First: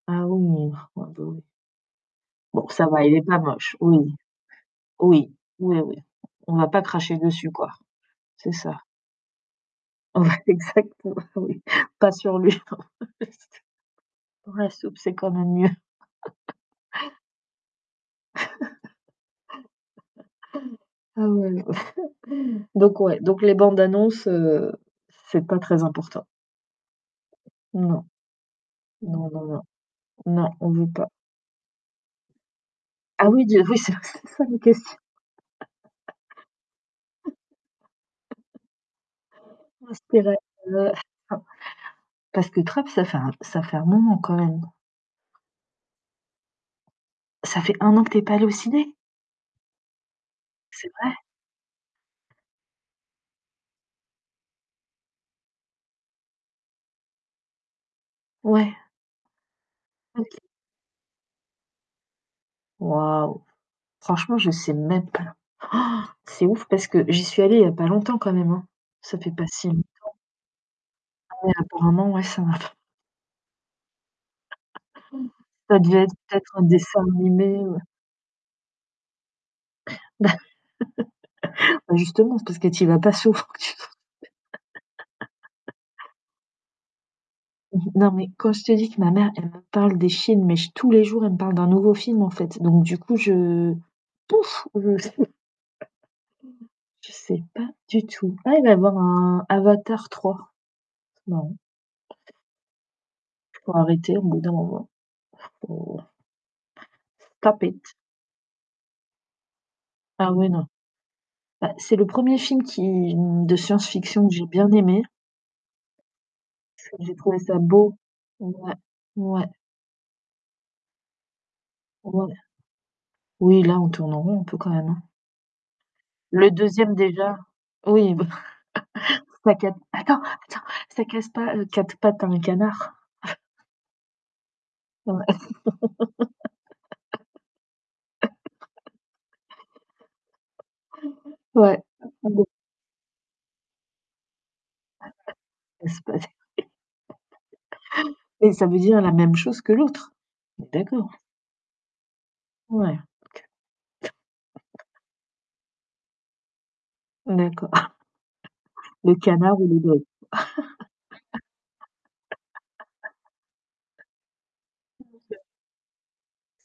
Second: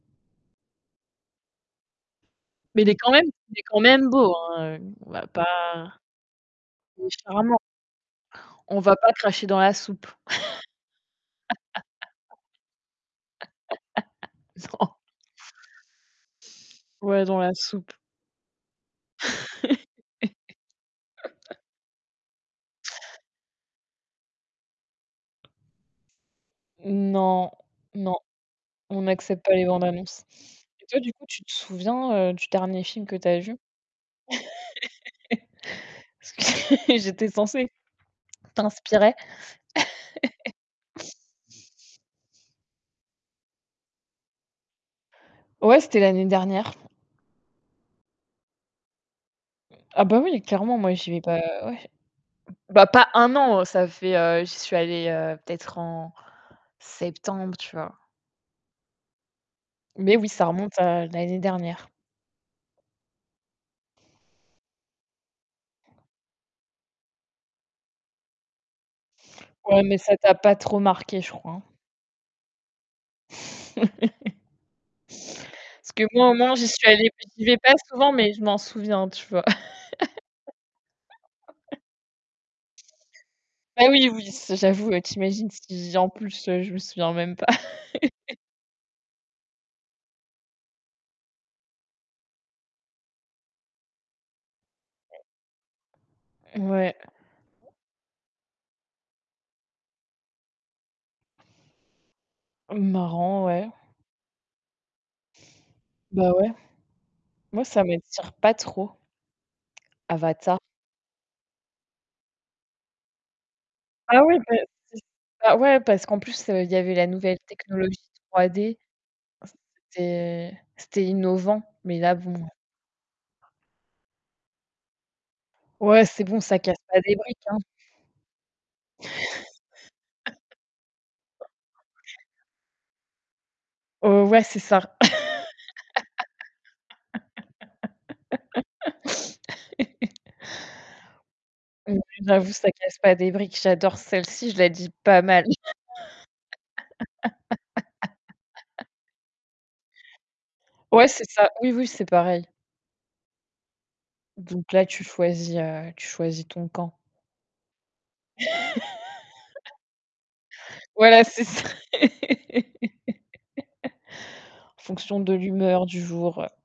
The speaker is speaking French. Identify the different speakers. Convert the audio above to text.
Speaker 1: Ah ouh, ah bah oui. Bon
Speaker 2: Mais
Speaker 1: ça
Speaker 2: il est
Speaker 1: va,
Speaker 2: quand
Speaker 1: il est
Speaker 2: même
Speaker 1: pas
Speaker 2: il est
Speaker 1: moche,
Speaker 2: quand même
Speaker 1: oui,
Speaker 2: beau, hein. On va
Speaker 1: oui,
Speaker 2: pas
Speaker 1: oui. On va pas cracher dessus
Speaker 2: différemment.
Speaker 1: quoi, c'est ça.
Speaker 2: On va pas cracher dans la soupe.
Speaker 1: On va exactement, oui, pas sur lui. Ouais,
Speaker 2: Non.
Speaker 1: soupe, c'est quand même mieux.
Speaker 2: Ouais, dans la soupe.
Speaker 1: Ah, ouais, donc, ouais, donc les bandes-annonces, heu, c'est pas très important?
Speaker 2: Non,
Speaker 1: Non.
Speaker 2: non, on
Speaker 1: Non,
Speaker 2: accepte
Speaker 1: non,
Speaker 2: pas
Speaker 1: non,
Speaker 2: les bandes-annonces
Speaker 1: non, on
Speaker 2: et
Speaker 1: veut
Speaker 2: toi,
Speaker 1: pas.
Speaker 2: du coup, tu te souviens, heu, du dernier film que tu
Speaker 1: Ah
Speaker 2: as
Speaker 1: oui,
Speaker 2: vu?
Speaker 1: dis oui, c'était ça la question.
Speaker 2: J'étais censée t'inspirer.
Speaker 1: Parce que la la, heu, enfin parce que Trap ça fait ça fait un moment quand même?
Speaker 2: Ouais, c'était l'année dernière.
Speaker 1: Ça fait 1 an que tu es pas allée au ciné?
Speaker 2: Ah bah oui, clairement,
Speaker 1: C'est
Speaker 2: moi, j'y
Speaker 1: vrai?
Speaker 2: vais pas ouais bah pas 1 an, ça fait, heu, j'y suis allée, heu, peut-être en septembre, tu vois?
Speaker 1: Ouais.
Speaker 2: Mais oui,
Speaker 1: OK
Speaker 2: ça remonte à l'année dernière.
Speaker 1: Waouh, franchement je sais même pas. C'est ouf parce que j'y suis allée, il y a pas longtemps quand même, hein. Ça fait pas si
Speaker 2: Ouais, mais
Speaker 1: longtemps.
Speaker 2: ça t'a pas trop marqué, je crois
Speaker 1: Ouais
Speaker 2: hein?
Speaker 1: apparemment, ouais, ça m'a f Ça
Speaker 2: Parce que
Speaker 1: devait être
Speaker 2: moi au moins
Speaker 1: peut-être un
Speaker 2: j'y suis
Speaker 1: dessin
Speaker 2: allée j'y vais
Speaker 1: animé
Speaker 2: pas
Speaker 1: ou
Speaker 2: souvent, mais je m'en souviens, tu vois?
Speaker 1: Bah bah, justement, c'est parce que tu y vas pas, souvent t
Speaker 2: Ah oui, oui, c j'avoue, tu imagines si en plus, je me souviens même pas.
Speaker 1: Non, mais quand je te dis que ma mère, elle me parle des films, mais j tous les jours, elle me parle d'un nouveau film, en fait. Donc du coup, je, pouf, je
Speaker 2: Ouais.
Speaker 1: je sais pas du tout. Ah, elle va avoir un Avatar III. Bah, ouais.
Speaker 2: Marrant, ouais.
Speaker 1: Faut arrêter au bout d'un moment, faut
Speaker 2: Bah ouais,
Speaker 1: Stop
Speaker 2: moi
Speaker 1: it.
Speaker 2: ça m'attire pas trop.
Speaker 1: Ah ouais,
Speaker 2: Avatar
Speaker 1: non. Bah, c'est le 1er film qui, hem, de
Speaker 2: Ah
Speaker 1: science-fiction que
Speaker 2: oui,
Speaker 1: j'ai
Speaker 2: par
Speaker 1: bien
Speaker 2: c'est
Speaker 1: aimé
Speaker 2: bah ouais parce qu'en plus, il y avait
Speaker 1: [unintelligible]
Speaker 2: la
Speaker 1: j'ai
Speaker 2: nouvelle
Speaker 1: trouvé ça
Speaker 2: technologie
Speaker 1: beau,
Speaker 2: 3
Speaker 1: ouais ouais.
Speaker 2: D,
Speaker 1: Ouais.
Speaker 2: c'était c'était innovant, mais là bon.
Speaker 1: Ouais. Oui, là on tourne en rond un peu quand même, hein.
Speaker 2: Ouais, c'est bon,
Speaker 1: Le
Speaker 2: ça casse
Speaker 1: 2e
Speaker 2: pas des
Speaker 1: déjà,
Speaker 2: briques, hein.
Speaker 1: oui, bah, c'est pas q attends, attends, ça casse pas, heu, quatre pattes à un canard.
Speaker 2: Heu, ouais, c'est ça.
Speaker 1: Ouais,
Speaker 2: Mmh, ouais,
Speaker 1: ouais.
Speaker 2: j'avoue, ça casse pas des briques. J'adore celle-ci, je la dis pas mal.
Speaker 1: Casse pas les briques Et ça veut dire la même chose que l'autre. On est
Speaker 2: Ouais,
Speaker 1: d'accord?
Speaker 2: c'est ça. Oui, oui, c'est pareil.
Speaker 1: Ouais, OK.
Speaker 2: Donc là, tu choisis, heu, tu choisis ton camp.
Speaker 1: D'accord. Le canard ou le doigt?
Speaker 2: Voilà, c'est ça. En fonction de
Speaker 1: [unintelligible]
Speaker 2: l'humeur du jour, heu